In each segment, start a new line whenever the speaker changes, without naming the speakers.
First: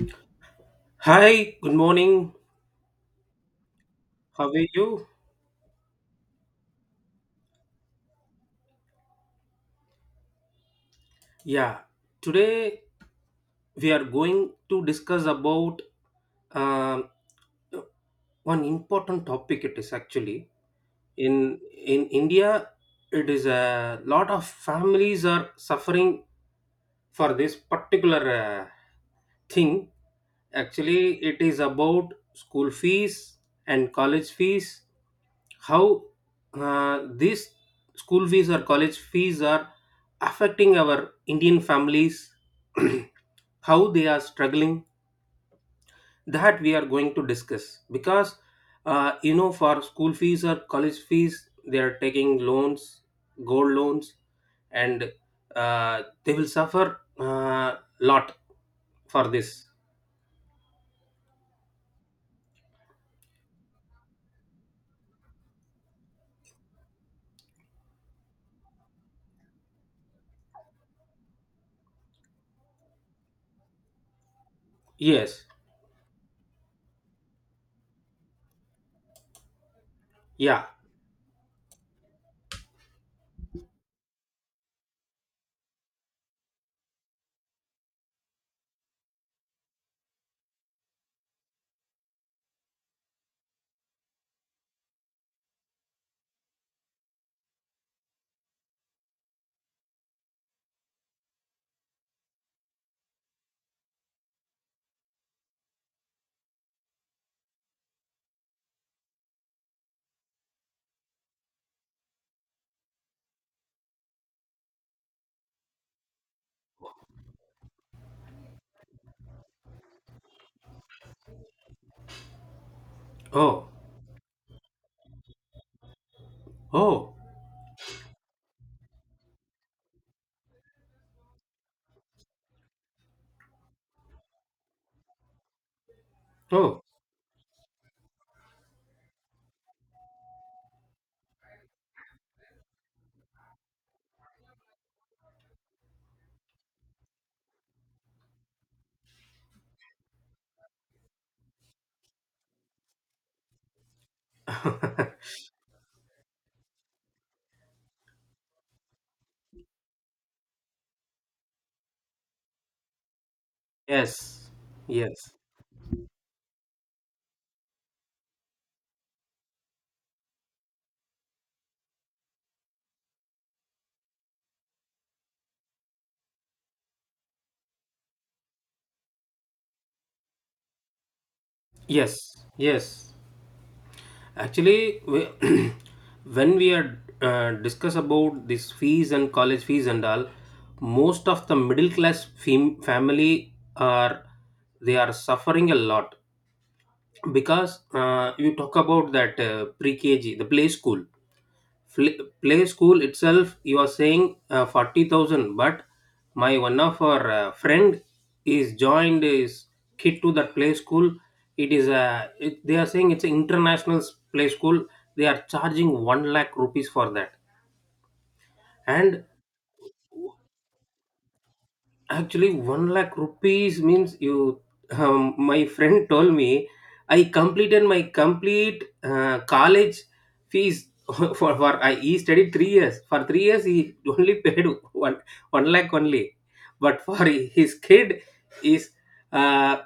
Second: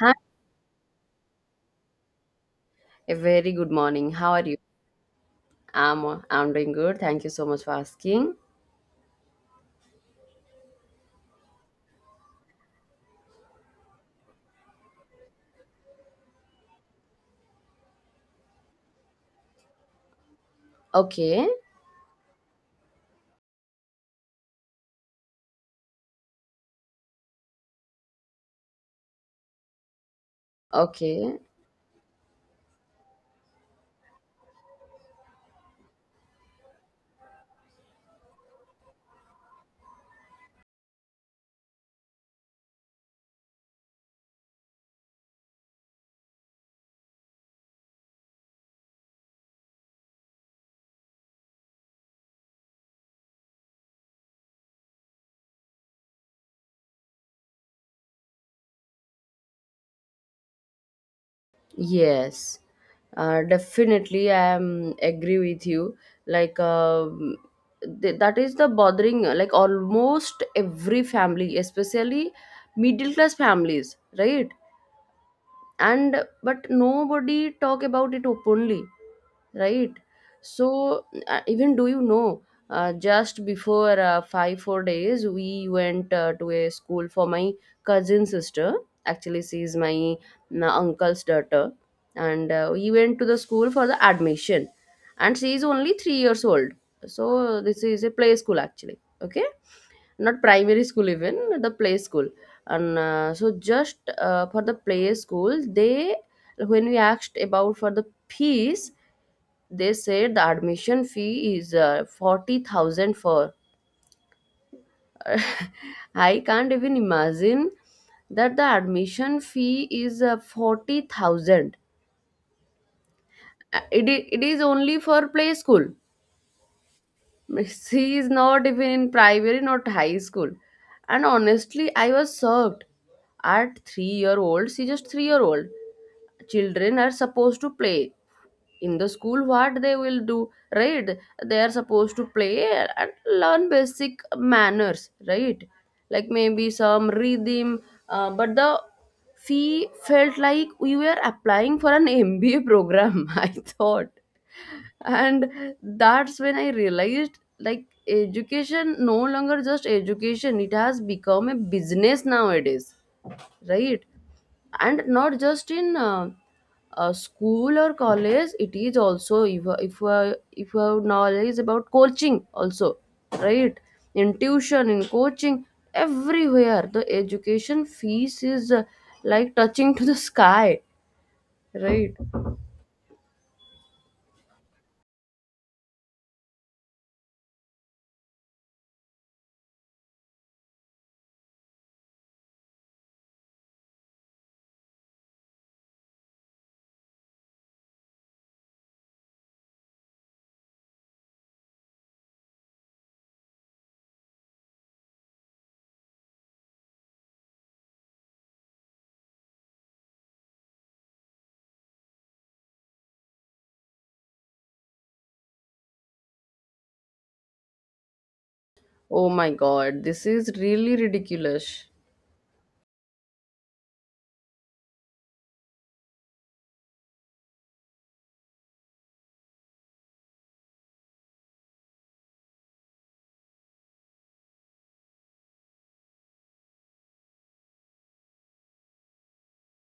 Hi,
Hi, good morning.
a very good morning. How are
How
you?
are you?
I'm I'm doing good. Thank you so much for asking.
Yeah, today we are going to discuss about um, one important topic. It is actually
Okay,
in in India. It is a lot of families are suffering for this particular thing. Actually,
okay.
it is about school fees and college fees. How these school fees or college fees are affecting our Indian families, how they are struggling, that we are going to discuss. Because, for school fees or college fees, they are taking loans, gold loans, and they will suffer a lot for this.
Yes. Definitely I am agree with you. Like that is the bothering like almost every family, especially middle class families, right?
Yes.
And but nobody talk about it openly, right?
Yeah.
So even do you know, just before 5 4 days we went to a school for my cousin sister. Actually she is my uncle's daughter, and we went to the school for the admission, and she is only 3 years old. So this is a play school actually, okay, not primary school, even the play school. And so just for the play school, they when we asked about for the fees, they said the admission fee is 40,000 for. I can't even imagine that the admission fee is 40,000.
Oh.
It is only for play school.
Oh,
She is not even in primary, not high school. And honestly, I was shocked. At 3 year old, she just 3 year old.
oh,
Children are supposed to play. In the school, what they will do, right? They are supposed to play and learn basic manners, right? Like maybe some rhythm. But the fee felt like we were applying for an MBA program. I thought. And that's when I realized, like, education no longer just education, it has become a business nowadays, right?
yes,
And
yes,
not just in school or college, it is also, if you have knowledge about coaching also, right? In tuition, in coaching, everywhere the education fees is, like, touching to the sky, right?
yes, yes. Actually, when we are discuss about this fees and college fees and all, most of the middle class family are they are suffering a lot, because you talk about that pre-KG, the play school. Play school itself you are saying 40,000, but my one of our friend is joined his kid to that play school. It is a it, They are saying it's an international play school. They are charging 1 lakh rupees for that. And
Oh my god, this is really ridiculous.
actually, 1 lakh rupees means you. My friend told me I completed my complete college fees for I he studied 3 years. For 3 years, he only paid one one lakh only, but for his kid is uh,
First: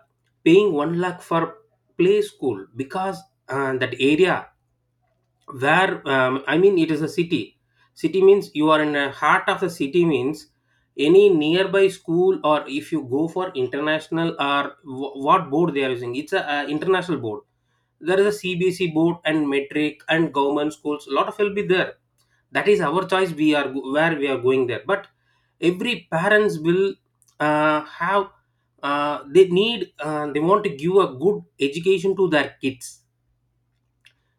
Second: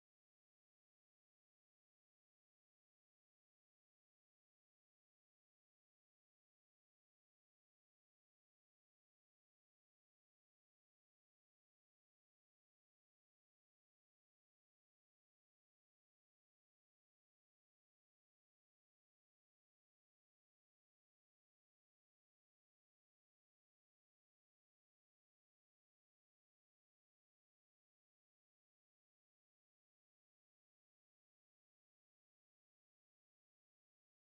paying 1 lakh for play school, because that area where I mean it is a city. City means you are in the heart of the city, means any nearby school, or if you go for international, or what board they are using. It's a international board. There is a cbc board and metric and government schools, a lot of will be there. That is our choice, where we are going there, but every parents will have, they need, they want to give a good education to their kids.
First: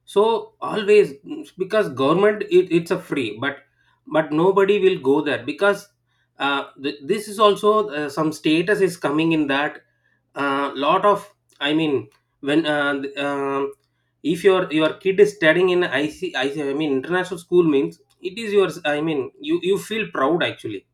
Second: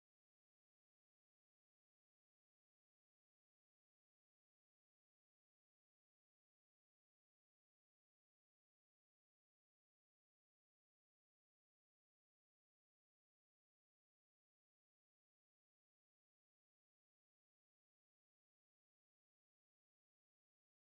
So always, because government it's a free, but nobody will go there, because this is also some status is coming in that. Lot of, I mean, when if your kid is studying in IC, IC I C, I mean international school, means it is yours, I mean you feel proud actually.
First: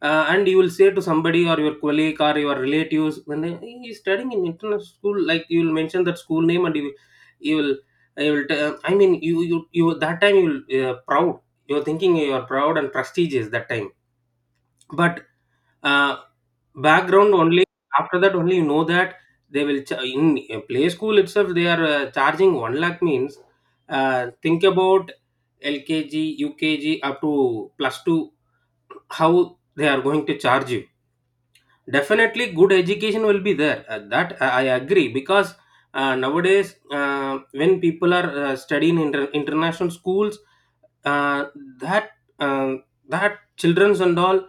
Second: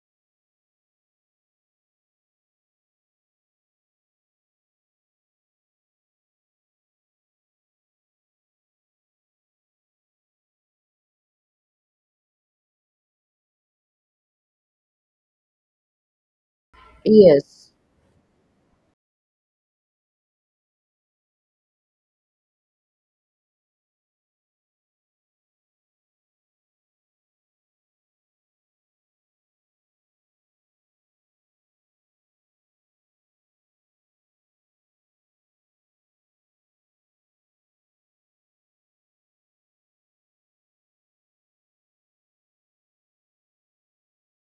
And you will say to somebody or your colleague or your relatives, when he is studying in international school, like you will mention that school name, and you will, you will, I mean, you, that time you will, proud. You're thinking you are proud and prestigious that time. But, uh, background only,
Yes,
after that only you know that they will, in play school itself, they are charging 1 lakh means, think about LKG, UKG up to plus two, how they are going to charge you. Definitely, good education will be there. That I agree, because nowadays, when people are studying in international schools, uh, that uh, that childrens and all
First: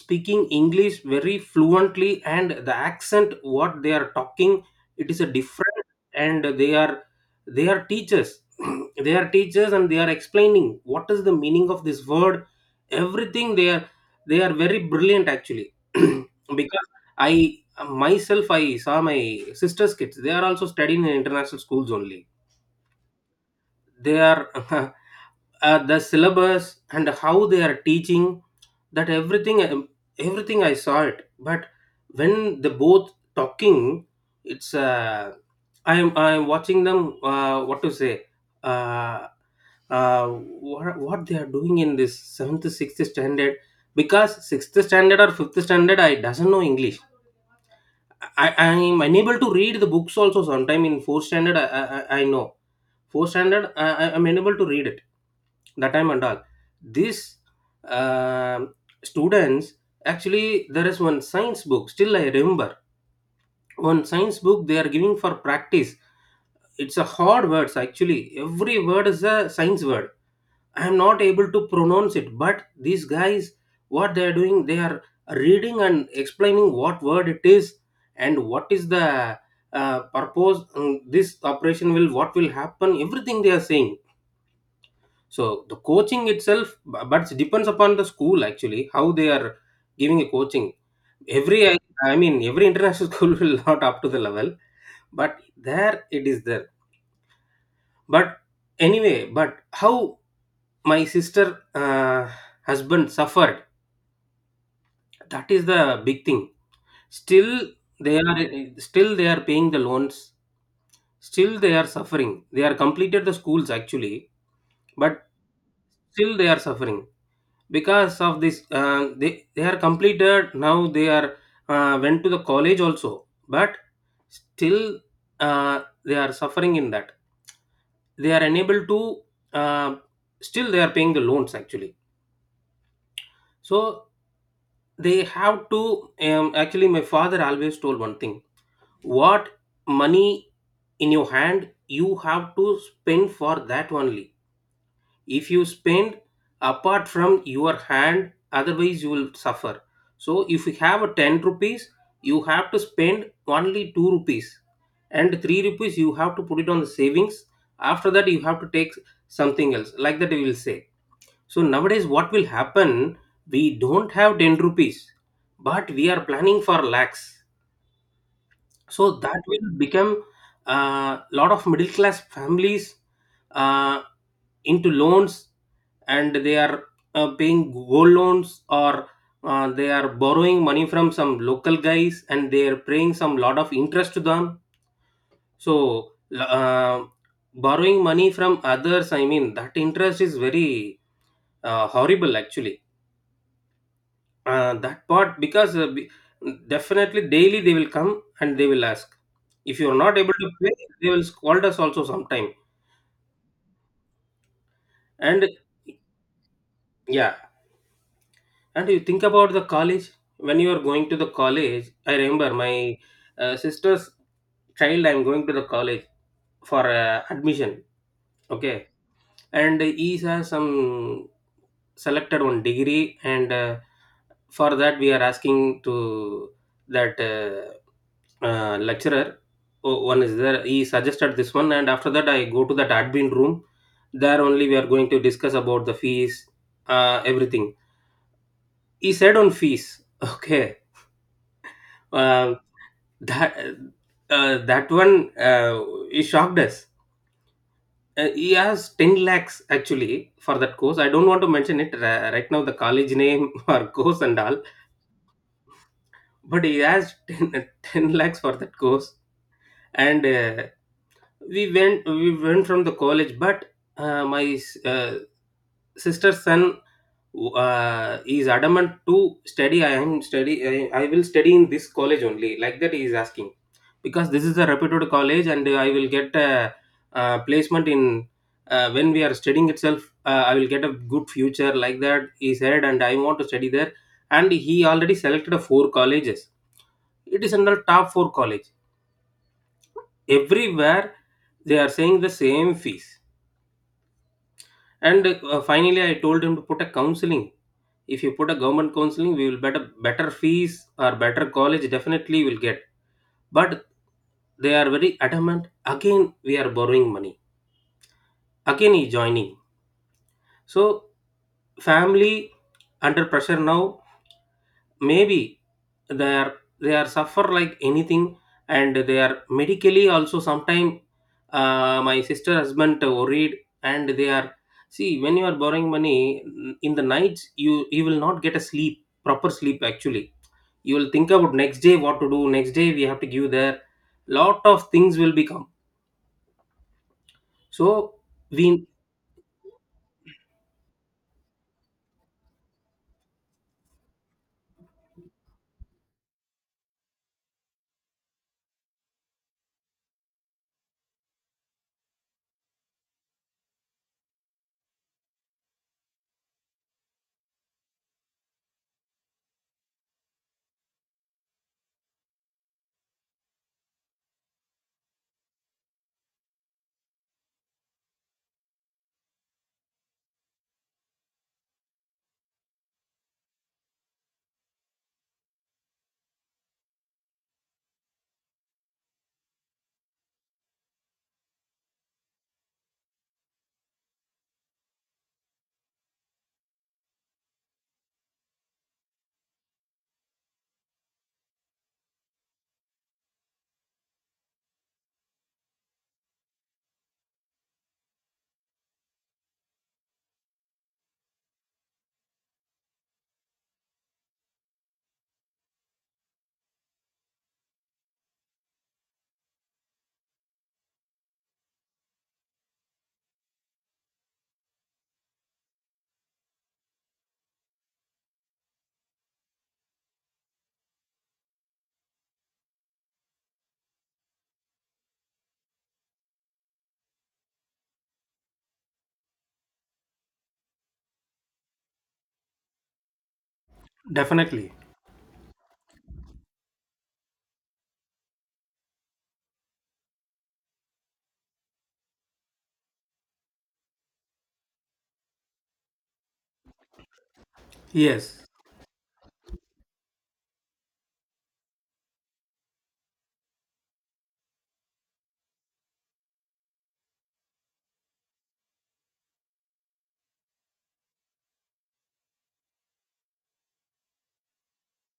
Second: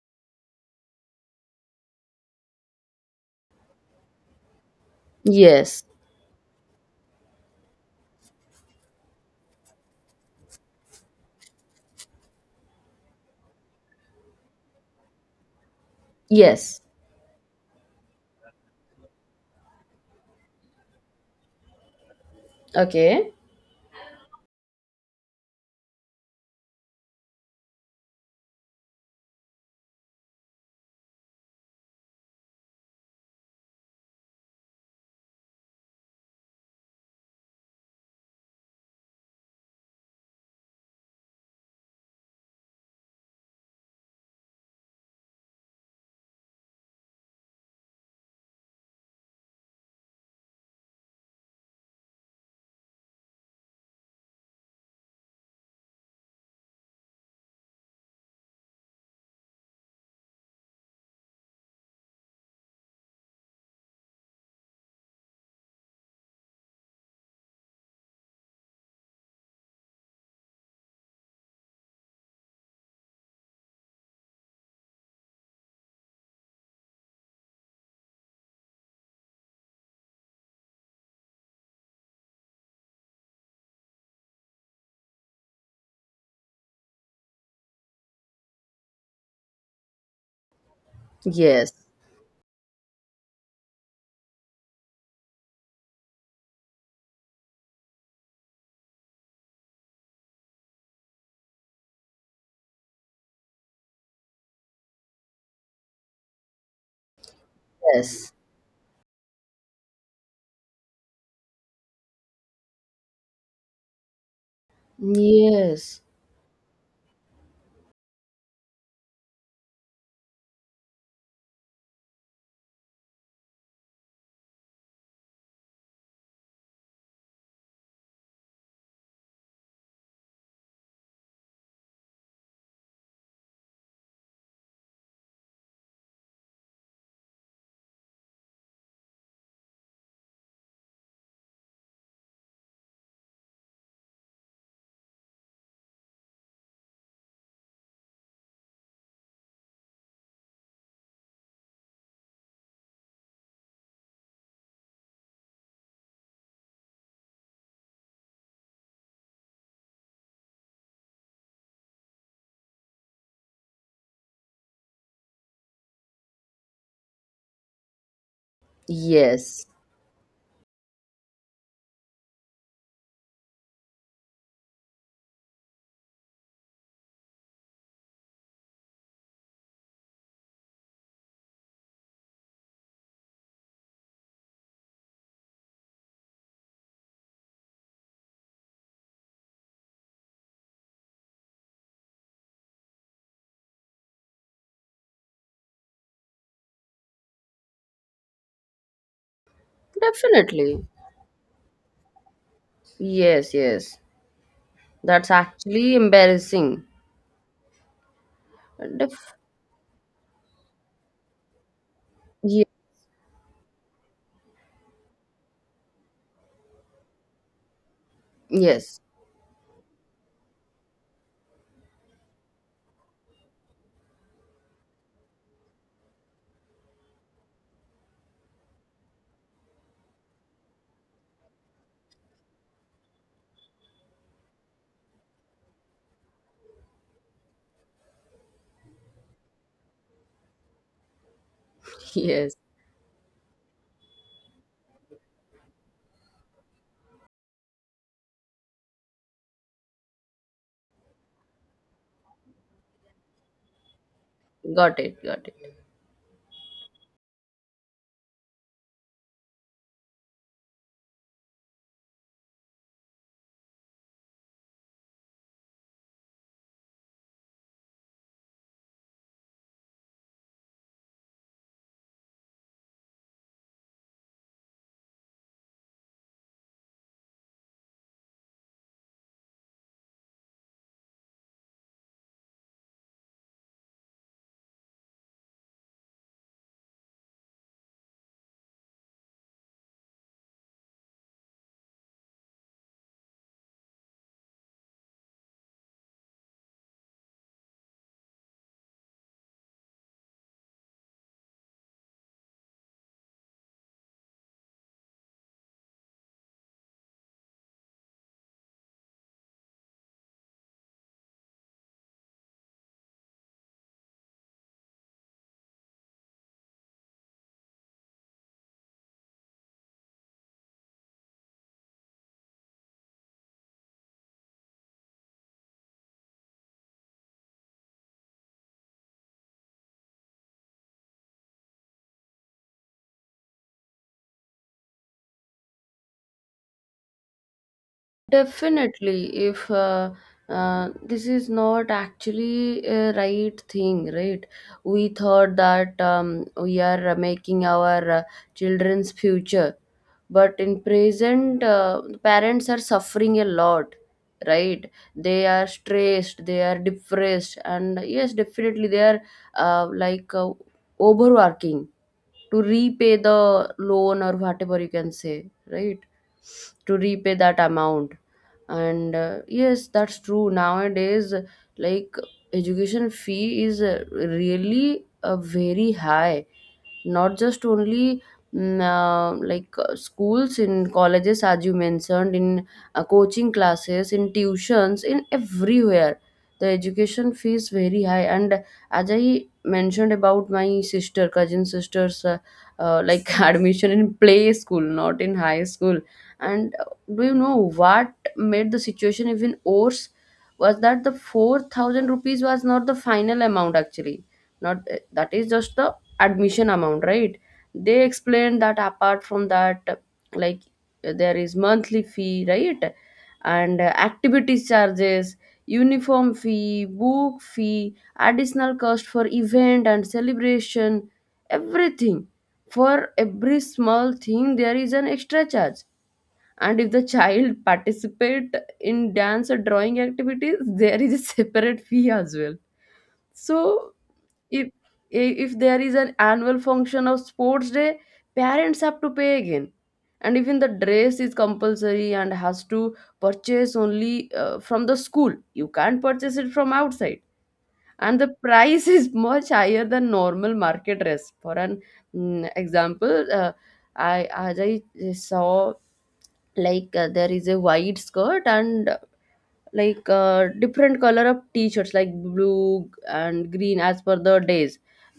speaking english very fluently, and the accent what they are talking, it is a different.
yes,
And they are teachers, they are teachers and they are explaining what is the meaning of this word. Everything they are, they are very brilliant actually.
yes.
Because I, myself, I saw my sister's kids. They are also studying in international schools only.
Okay.
They are the syllabus and how they are teaching, that everything, I saw it. But when they both talking, it's I am watching them, what to say, uh, what they are doing in this 7th, 6th standard. Because 6th standard or 5th standard, I doesn't know english. I am unable to read the books also sometime. In 4th standard, I know 4th standard. I'm unable to read it that time and all. These um students, actually, there is one science book, still I remember. One science book they are giving for practice. It's a hard words actually. Every word is a science word. I am not able to pronounce it, but these guys, what they are doing, they are reading and explaining what word it is and what is the purpose. This operation will, what will happen, everything they are saying. So the coaching itself, but it depends upon the school actually, how they are giving a coaching. Every
Yes,
I, I mean every international school will not up to the level, but there it is there. But anyway, but how my sister uh, husband suffered, that is the big thing. Still they
yes,
are Still they are paying the loans. Still they are suffering. They are completed the schools actually, but
yes,
still they are suffering because of this. They are completed, now they are went to the college also, but still they are suffering in that. They are unable to, uh, still they are paying the loans actually. So they have to, actually my father always told one thing. What money in your hand, you have to spend for that only. If you spend apart from your hand, otherwise you will suffer. So if you have a 10 rupees, you have to spend only 2 rupees, and 3 rupees you have to put it on the savings. After that you have to take something else, like that we will say. So nowadays what will happen, we don't have 10 rupees but we are planning for lakhs. So that
yes,
will become a lot of middle class families uh, into loans. And they are paying gold loans, or they are borrowing money from some local guys and they are paying some lot of interest to them. So uh, borrowing money from others, I mean, that interest is very horrible actually, that part. Because definitely daily they will come and they will ask, if you are not able to pay,
definitely.
they will scold us also sometime.
Yes, yes. That's
And
actually embarrassing.
yeah. And you think
Def-
about the college, when you are going to the college. I remember
ye-
my sister's child. I'm going to the college for admission. Okay,
yes,
and he has some selected one degree, and for that we are asking to that lecturer. Oh, one is there. He suggested this one, and after that I go to that admin room. There only we are going to discuss about the fees, everything. He said on fees. Okay, uh,
yes.
that that one, he shocked us. He has 10 lakhs actually for that course. I don't want to mention it right now, the college name or course and all,
Got it, got it.
but he has 10 10 lakhs for that course. And we went from the college, but my uh, sister's son is adamant to study. I will study in this college only, like that he is asking. Because this is a reputed college, and I will get a, placement in, when we are studying itself, I will get a good future, like that he said, and I want to study there. And he already selected a four colleges. It is under top four college. Everywhere they are saying the same fees. And finally I told him to put a counseling. If you put a government counseling, we will better fees or better college definitely will get. But they are very adamant, again we are borrowing money, again he joining. So family under pressure now, maybe they are suffer like anything. And they are medically also sometime, my sister husband worried. And they are, see when you are borrowing money, in the nights you will not get a sleep, proper sleep actually. You will think about next day what to do, next day we have to give there, lot of things will become. So we
Definitely, if this is not actually a right thing, right? We thought that we are making our children's future, but in present, parents are suffering a lot, right? They are stressed, they are depressed, and yes, definitely they are like, overworking to repay the loan, or whatever you can say, right? To repay that amount. And yes, that's true nowadays, like, education fee is really very high. Not just only, like, schools in colleges as you mentioned, in coaching classes, in tuitions, in everywhere the education fees very high. And as I mentioned about my sister, cousin sister's like, admission in play school, not in high school. And do you know what made the situation even worse was that the 4,000 rupees was not the final amount actually. Not that is just the admission amount, right? They explained that apart from that, like, there is monthly fee, right? And activities charges, uniform fee, book fee, additional cost for event and celebration, everything. For every small thing there is an extra charge. And if the child participate in dance or drawing activities, there is a separate fee as well. So if
definitely.
if there is an annual function of sports day, parents have to pay again. And even the dress is compulsory and has to purchase only from the school, you can't purchase it from outside. And the
Yes,
price is much higher than normal market dress. For an example, I as I saw, like, there is a wide skirt, and, like, different color of t-shirts, like blue and green as per the days.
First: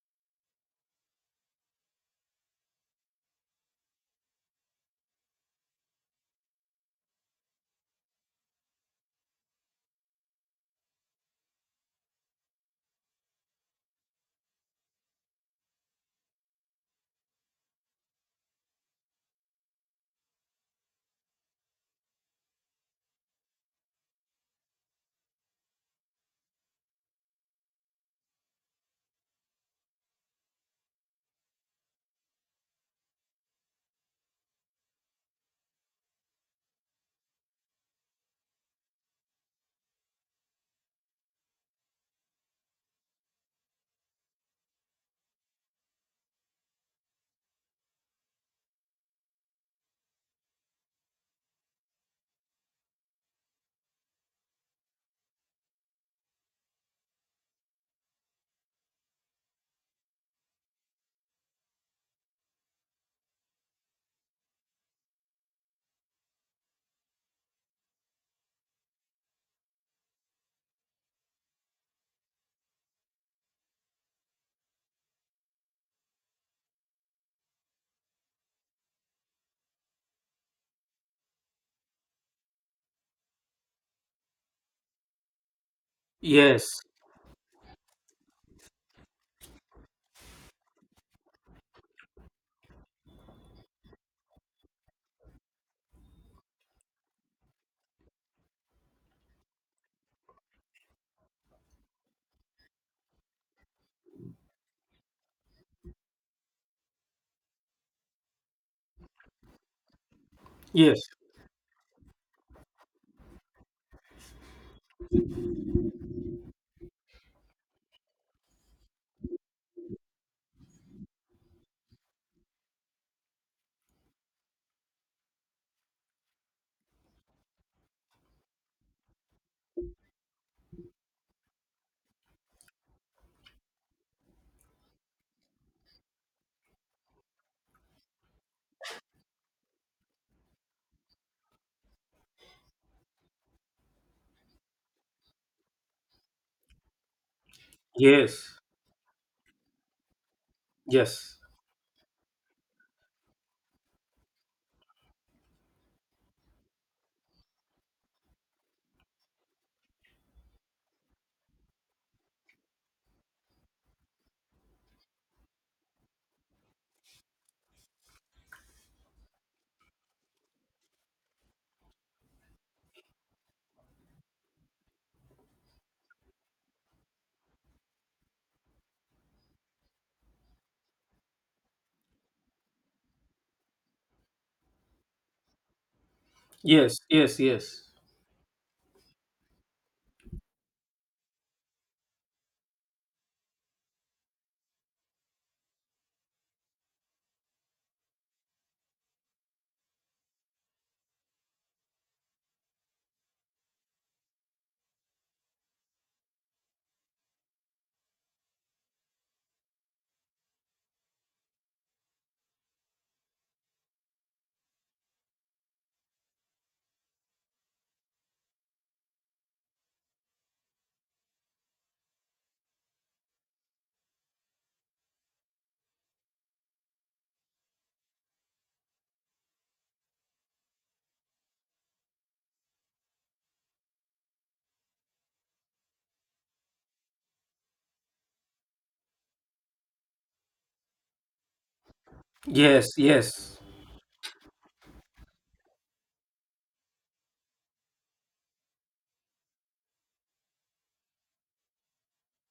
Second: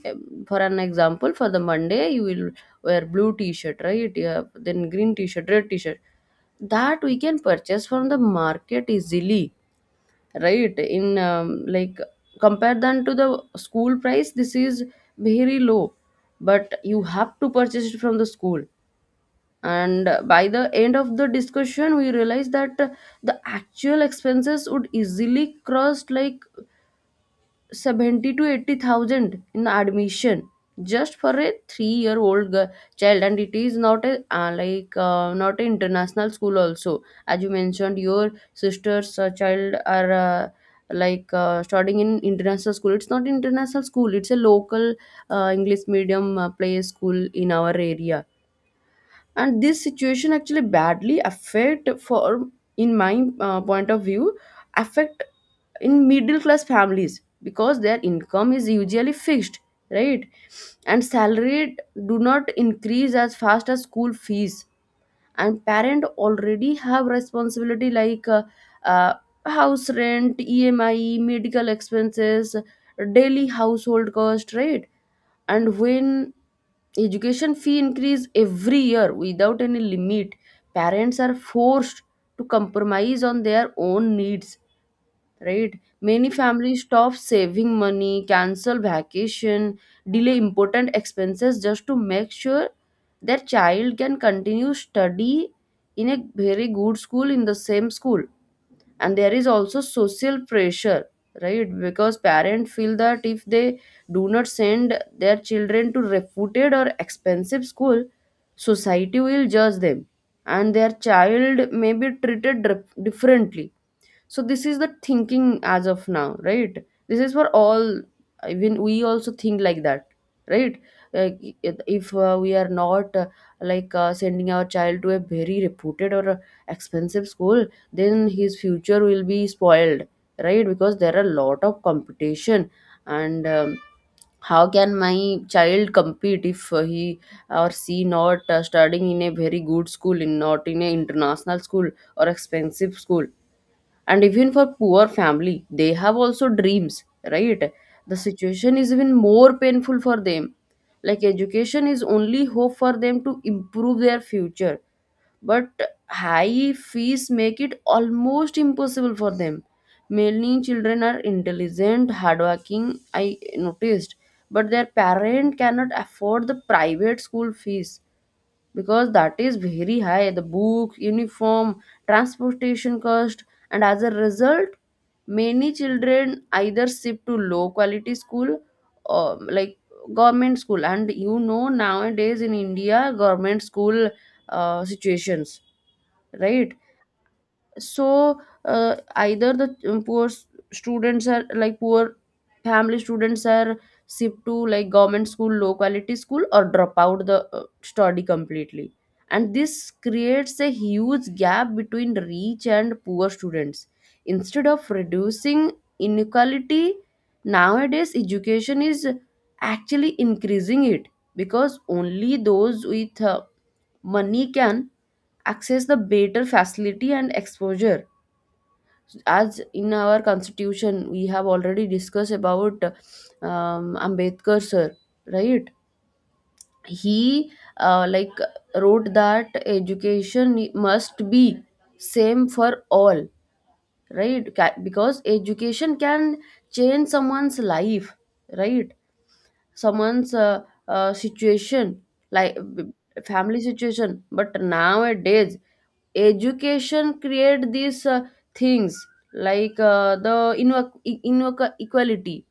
Um, for an example, for the Monday you will wear blue t-shirt, right? Yeah, then green t-shirt, red t-shirt. That we can purchase from the market easily, right? in Like, compare them to the school price, this is very low, but you have to purchase it from the school. And by the end of the discussion, we realized that the actual expenses would easily cross like 70 to 80,000 in admission, just for a 3-year-old child. And it is not a, like, not an international school also. As you mentioned, your sister's child are, like, studying in international school. It's not international school, it's a local English medium play school in our area. And this situation actually badly affect for, in my point of view, affect in middle class families, because their income is usually fixed, right? And salary do not increase as fast as school fees. And parent already have responsibility, like, uh, house rent, EMI, medical expenses, daily household cost, right? And when education fee increase every year without any limit, parents are forced to compromise on their own needs, right? Many
yes,
families stop saving money, cancel vacation, delay important expenses just to make sure their child can continue study in a very good school, in the same school. And there is also social pressure, right? Because parents feel that if they do not send their children to reputed or expensive school, society will judge them and their
yes,
child may be treated differently. So this is the thinking as of now, right? This is for all. Even we also think like that, right? uh, if, we are not, like, sending our child to a very reputed or expensive school, then his future will be spoiled, right? Because there are a lot of competition. And how can my child compete if he or she not studying in a very good school, in not in a international school or expensive school? And even for poor family, they have also dreams, right? The
yes,
situation is even more painful for them. Like,
yes,
education is only hope for them to improve their future, but high fees make it almost impossible for them. Many children are intelligent, hardworking, I noticed, but their parent cannot afford the private school fees, because that is very high, the book, uniform, transportation cost. And as a result, many children either shift to low quality school, or like government school. And you know, nowadays in India government school situations, right?
yes, yes, yes,
So either the, students are, like, poor family students are shipped to like government school, low quality school, or drop out the study completely. And this creates a huge gap between rich and poor students. Instead of reducing inequality, nowadays education is actually increasing it, because only those with money can access the better facility and exposure. As in our constitution, we have already discussed about, Ambedkar sir, right? He, like, wrote that education must be same for all, right? Because education can change someone's life, right? Someone's situation, like
yes, yes.
family situation. But nowadays education create these things, like, equality.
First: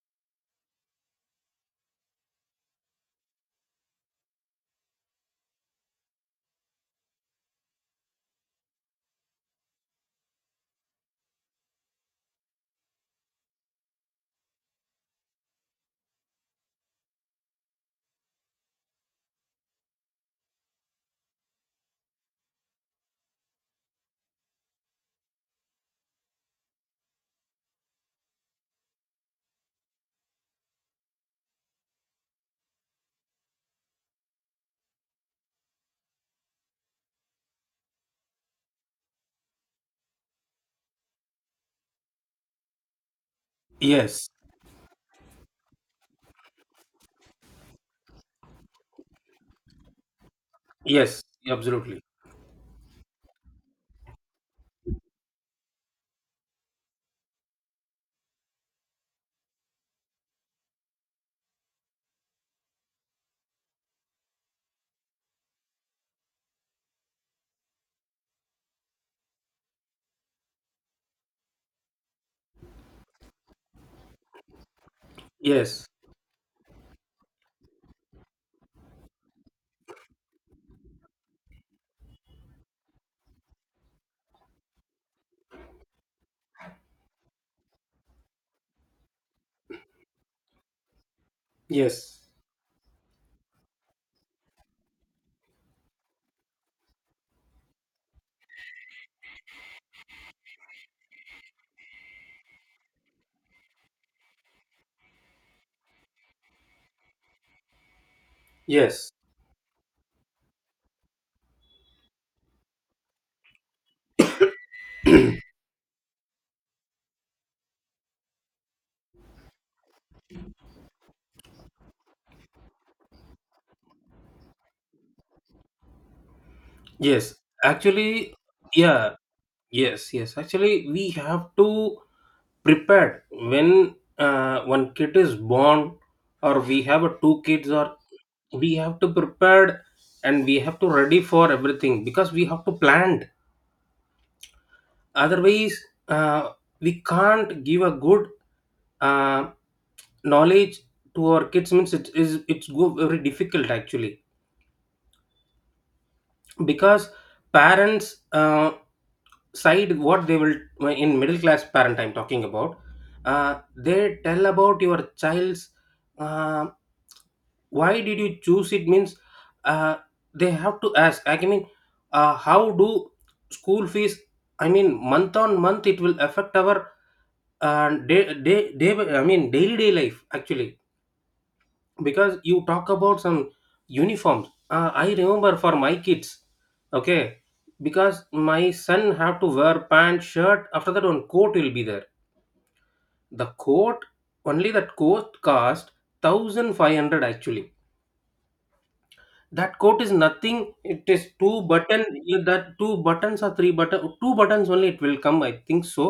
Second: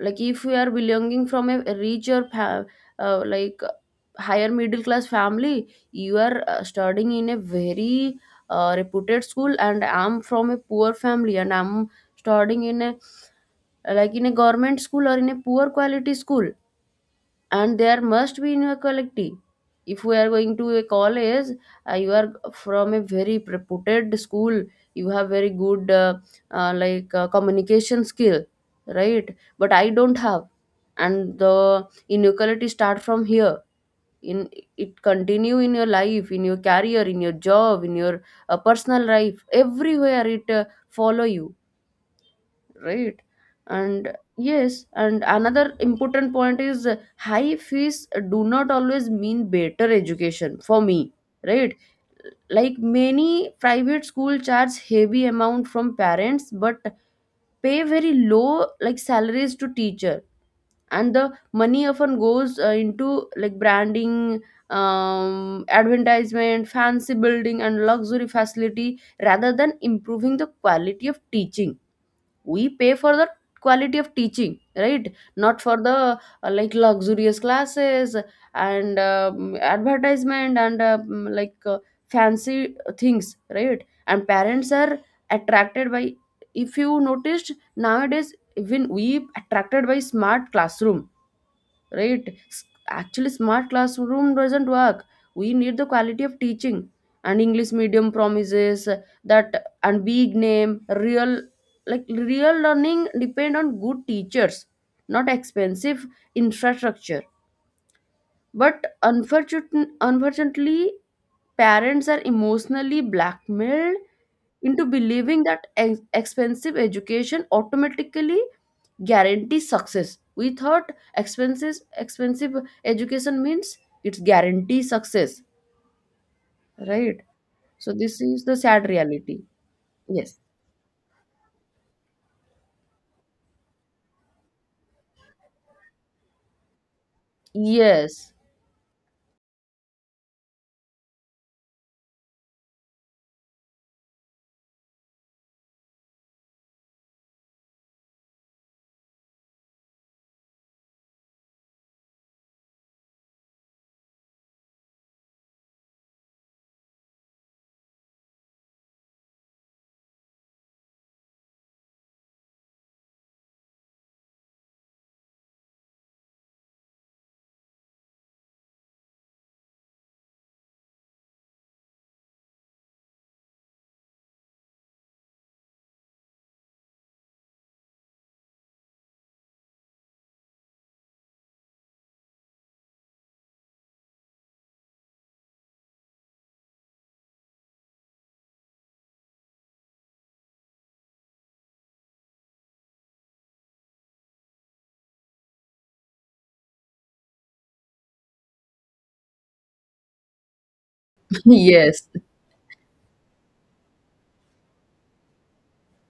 Like, if we are belonging from a like, higher middle class family, you are studying in a very reputed school, and I'm from a poor family, and I'm studying in a, like, in a government school, or in a poor quality school, and there must be inequality. If we are going to a college, you are from a very reputed school, you have very good like, communication skill, right? But I don't have. And the inequality start from here. In It continue in your life, in your career, in your job, in your personal life, everywhere it follow you, right? And
Yes,
yes, and another important point is, high fees do not always mean better education, for me,
yes,
right?
absolutely.
Like, many private school charge heavy amount from parents, but pay very low, like, salaries to teacher. And the money often goes into, like, branding, advertisement, fancy building, and luxury facility, rather than improving the quality of teaching. We pay for the quality of teaching, right? Not for
Yes,
the like, luxurious classes, and advertisement, and like, fancy things, right? And parents are attracted by, if you noticed nowadays even we attracted by smart classroom, right?
yes,
Actually, smart classroom doesn't work. We need the quality of teaching, and English medium promises that. And big name, real, like, real learning depend on good teachers, not expensive infrastructure. But
yes,
unfortunately, unfortunately, parents are emotionally blackmailed into believing that expensive education automatically guarantees success. We thought expenses, expensive education means it's guarantee success, right?
yes.
So this
Actually,
is the sad
yeah,
reality.
yes, yes.
Yes.
Actually, we have to prepare when one kid is born, or we have a two kids, or
Yes.
we have to prepared and we have to ready for everything, because we have to plan. Otherwise, uh, we can't give a good uh, knowledge to our kids. Means it is it's go very difficult actually, because parents side, what they will — in middle class parent I'm talking about — they tell about your child's, uh, why did you choose it means, uh, they have to ask, I mean, how do school fees, I mean, month on month it will affect our day, I mean, daily day life actually. Because you talk about some uniforms, I remember for my kids. Okay, because my son have to wear pants shirt, after that one coat will be there. The coat, only that coat cost 1500 actually. That coat is nothing, it is two button,
Yes.
yeah, that two buttons or three button, two buttons only it will come, I think so.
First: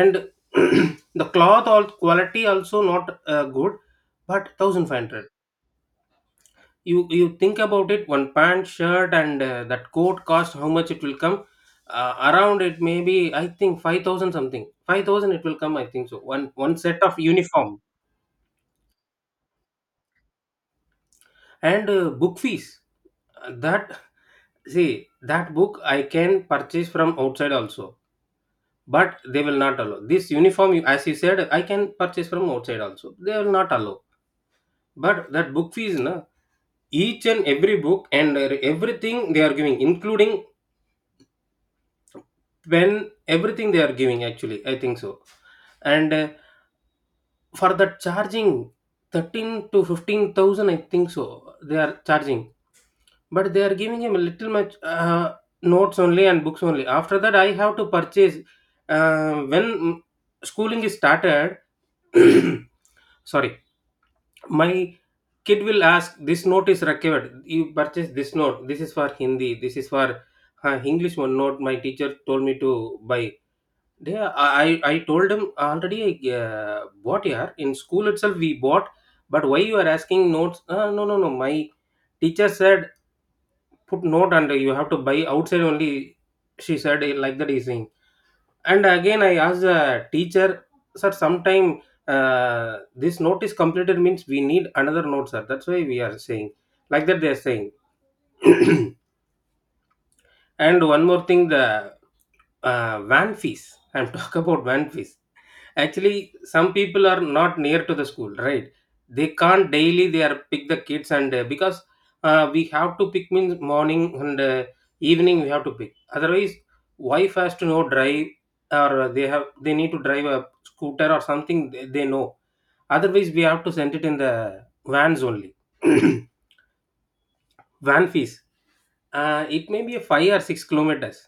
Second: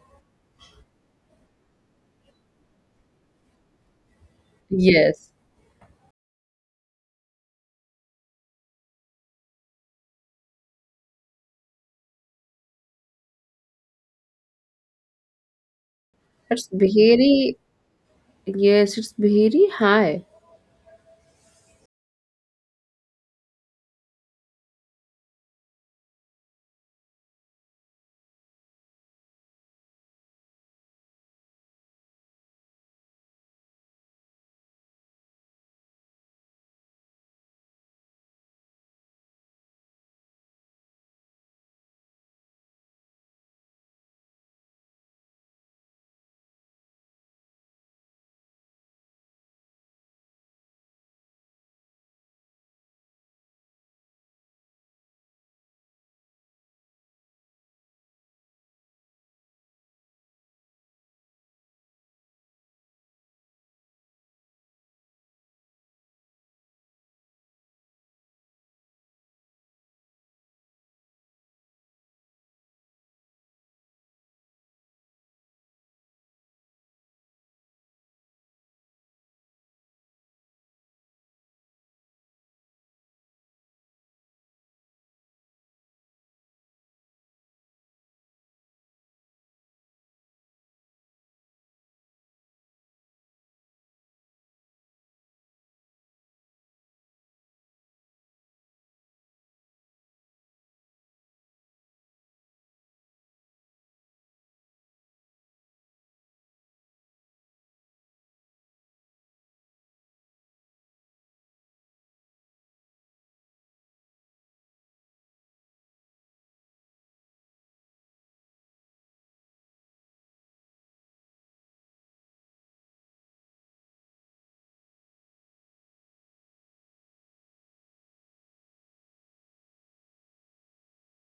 And the cloth all quality also not good, but 1500.
Yes.
You think about it, one pant shirt and that coat cost how much it will come? Around it maybe I think 5000 something, 5000 it will come I think so, one
It's
one set of
very,
uniform.
yes, it's very high.
And book fees. That, see, that book I can purchase from outside also, but they will not allow this uniform, as you said I can purchase from outside also, they will not allow. But that book fees no, each and every book and everything they are giving including, when everything they are giving actually I think so. And for the charging 13 to 15,000 I think so, they are charging, but they are giving him a little much notes only and books only, after that I have to purchase when schooling is started. Sorry. My kid will ask, this note is recovered, you purchase this note, this is for Hindi, this is for English one note, my teacher told me to buy. Yeah, I told him already. I bought, yeah, in school itself we bought, but why you are asking notes? No, no, no. My teacher said, put note under. You have to buy outside only. She said it like that, he's saying. And again I asked the teacher, sir. Sometime this note is completed means we need another note, sir. That's why we are saying like that, they are saying. And one more thing, the van fees. I'm talking about van fees. Actually, some people are not near to the school, right? They can't daily. They are pick the kids and because we have to pick means morning and evening we have to pick. Otherwise, wife has to know drive or they need to drive a scooter or something, they know. Otherwise, we have to send it in the vans only. Van fees. It may be a 5 or 6 kilometers.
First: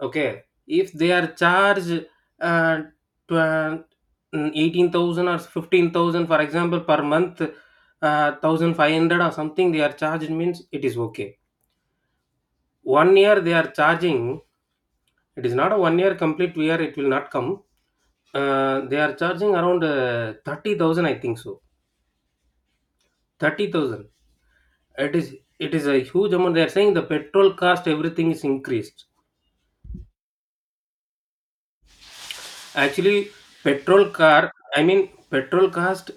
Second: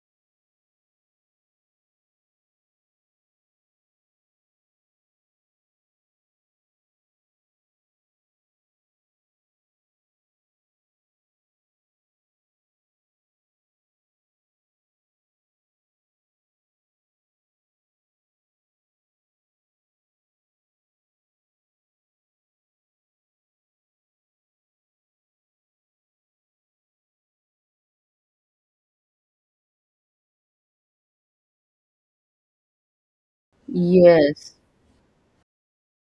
Okay, if they are charged uh, tw- 18,000 or 15,000, for example, per month, 1,500 or something, they are charged means it is okay. One year they are charging, it is not a one year complete year, it will not come. They are charging around 30,000, I think so. 30,000. It is a huge amount. They are saying the petrol cost, everything is increased. Actually, petrol car,
Yes.
I mean, petrol cost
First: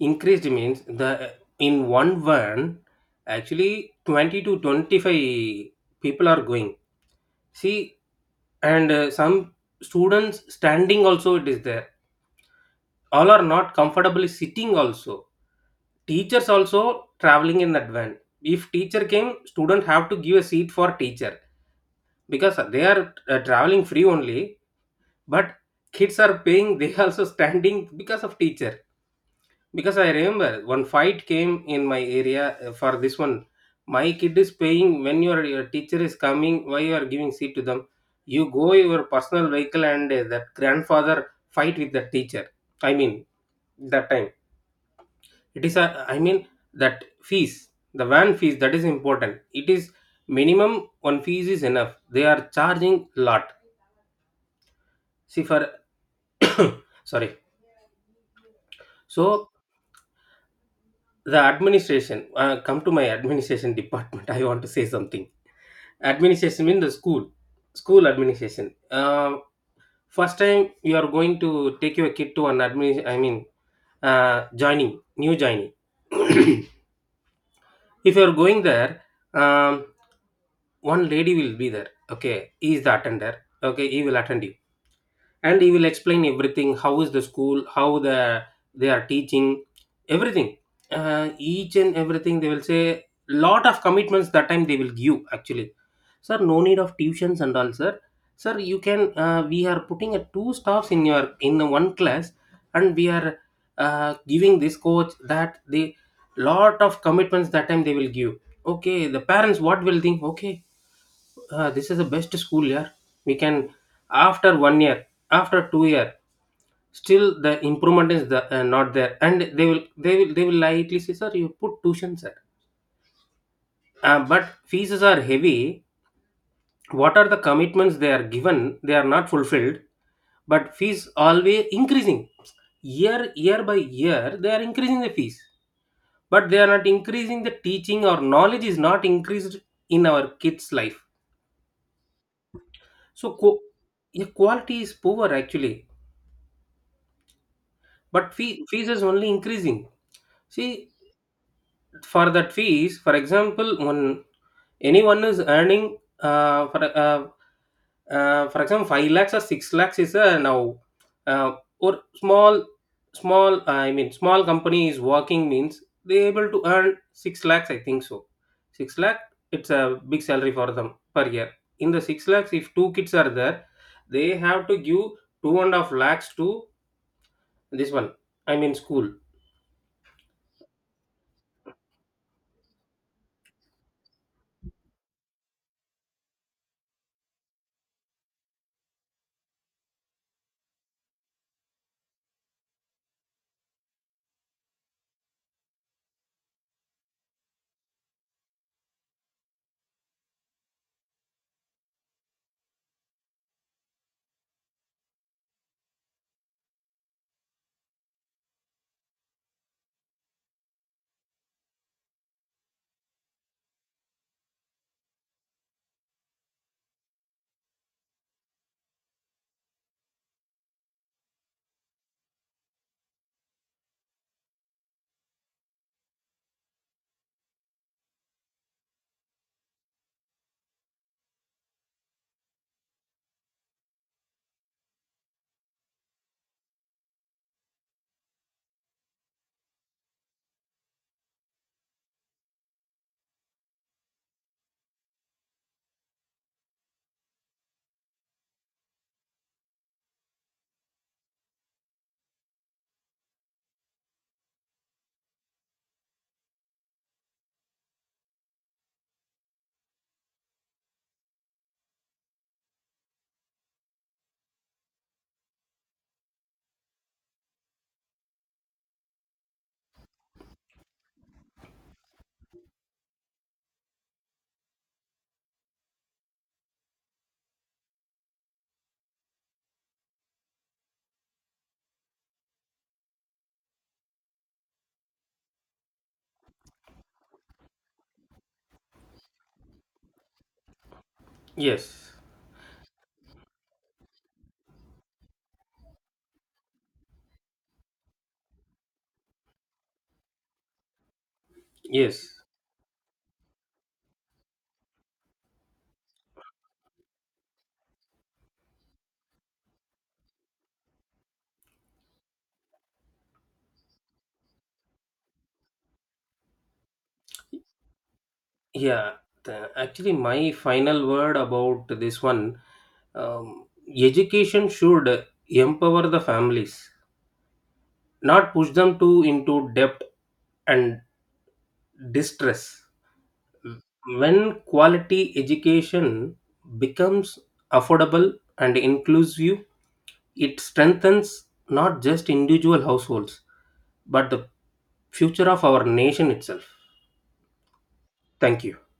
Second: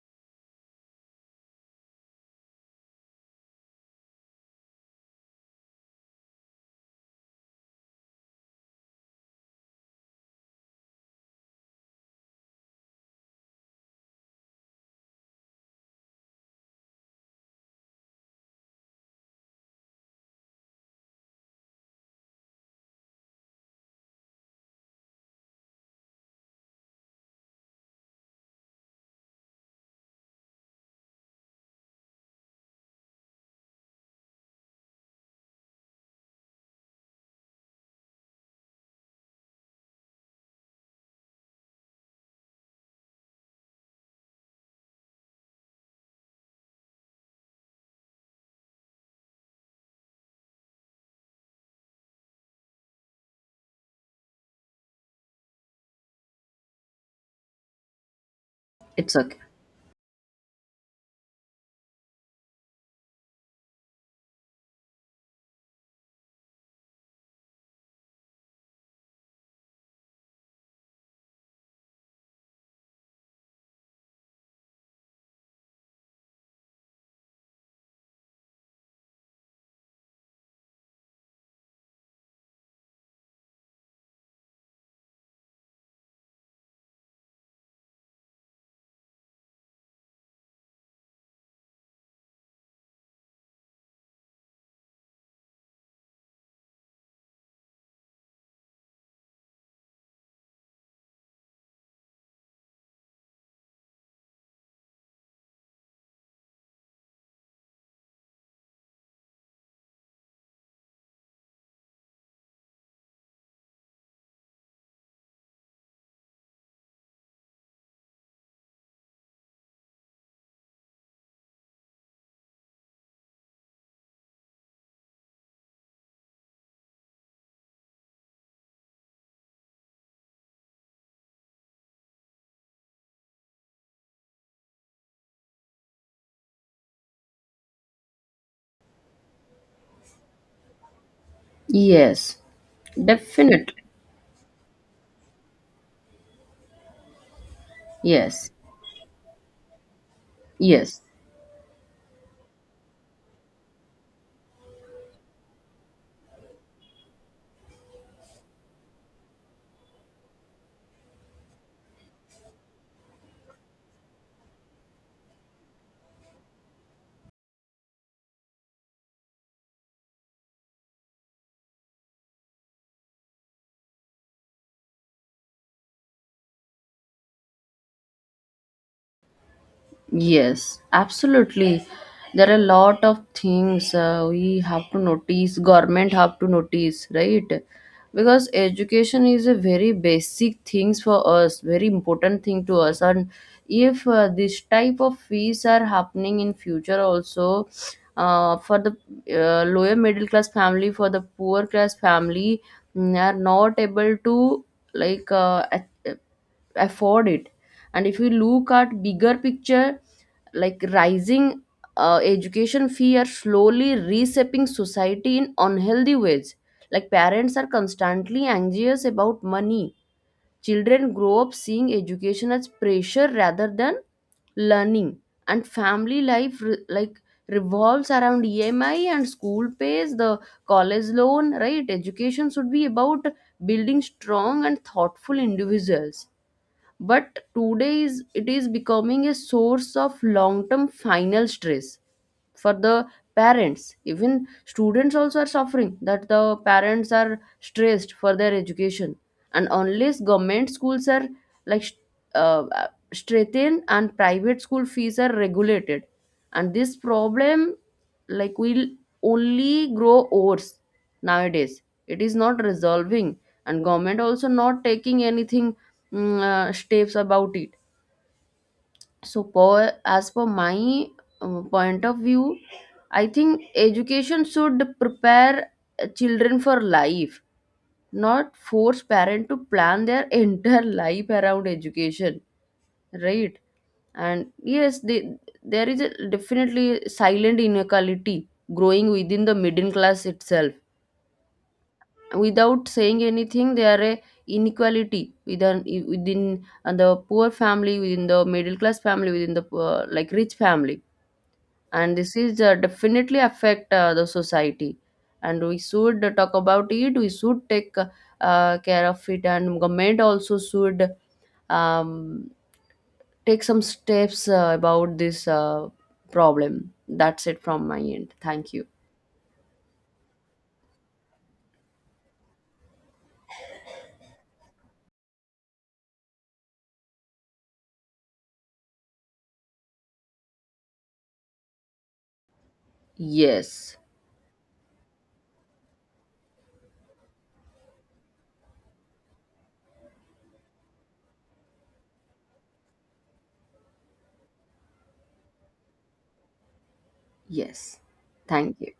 increased means the, in one van, actually 20 to 25 people are going. See, and some students standing also it is there. All are not comfortably sitting also. Teachers also traveling in that van. If teacher came, student have to give a seat for teacher, because they are traveling free only, but kids are paying, they also standing because of teacher. Because I remember one fight came in my area for this one. My kid is paying, when your teacher is coming, why you are giving seat to them? You go your personal vehicle, and that grandfather fight with the teacher, I mean, that time. It is, a, I mean, that fees, the van fees, that is important. It is minimum one fees is enough. They are charging lot. See for, sorry.
It's okay.
So the administration, come to my administration department. I want to say something. Administration means the school, school administration. First time you are going to take your kid to an admin, I mean, joining, new joining. If you are going there, um, one lady will be there. Okay, he is the attender. Okay, he will attend you, and he will explain everything, how is the school, how the they are teaching everything, each and everything they will say, lot of commitments that time they will give actually. Sir, no need of tuitions and all, sir. Sir, you can we are putting a two staffs in your, in the one class, and we are giving this coach that the, lot of commitments that time they will give. Okay, the parents what will think, okay. Ah, this is the best school year. We can, after one year, after 2 year, still the improvement is the, not there, and they will lightly say, sir, you put tuition, sir. But fees are heavy. What are the commitments they are given? They are not fulfilled, but fees always increasing. Year by year, they are increasing the fees, but they are not increasing the teaching, or knowledge is not increased in our kids' life.
Yes,
So,
definite.
yeah, quality is poor actually, but
Yes,
fees is only increasing. See,
yes.
for that fees, for example, when anyone is earning for example 5 lakhs or 6 lakhs is a now, or small, I mean small company is working means they able to earn 6 lakhs I think so, 6 lakh, it's a big salary for them per year. In the 6 lakhs, if two kids are there, they have to give 2.5 lakhs to this one, I mean school.
Yes, absolutely. There are a lot of things we have to notice, government have to notice, right? Because education is a very basic things for us, very important thing to us. And if this type of fees are happening in future also, for the lower middle class family, for the poor class family, are not able to, like uh, at- afford it. And if you look at bigger picture, like, rising education fee are slowly reshaping society in unhealthy ways. Like, parents are constantly anxious about money, children grow up seeing education as pressure rather than learning, and family life like, revolves around EMI and school pays, the college loan, right? Education should be about building strong and thoughtful individuals, but today is, it is becoming a source of long term final stress for the parents. Even students also are suffering that the parents are stressed for their education. And unless government schools are, like sh- strengthened, and private school fees are regulated, and this problem, like, will only grow worse. Nowadays it is not resolving, and government also not taking anything, steps about it. So per, as per my point of view, I think education should prepare children for life, not force parent to plan their entire life around education, right? And yes, they, there is a definitely silent inequality growing within the middle class itself,
Yes.
without saying anything. There are a inequality within, within the poor family, within the middle class family, within the like, rich family. And
Yes,
this is definitely affect the society. And we should talk about it, we should take care of it, and government also should, um, take some steps about this problem. That's it from my end, thank you.
yeah. Actually, my final word about this one. Um, education should empower the families, not push them to into debt and distress.
Yes,
When quality education becomes affordable and inclusive, it strengthens not just individual households, but the future of our nation itself.
yes.
Thank
Thank
you.
you.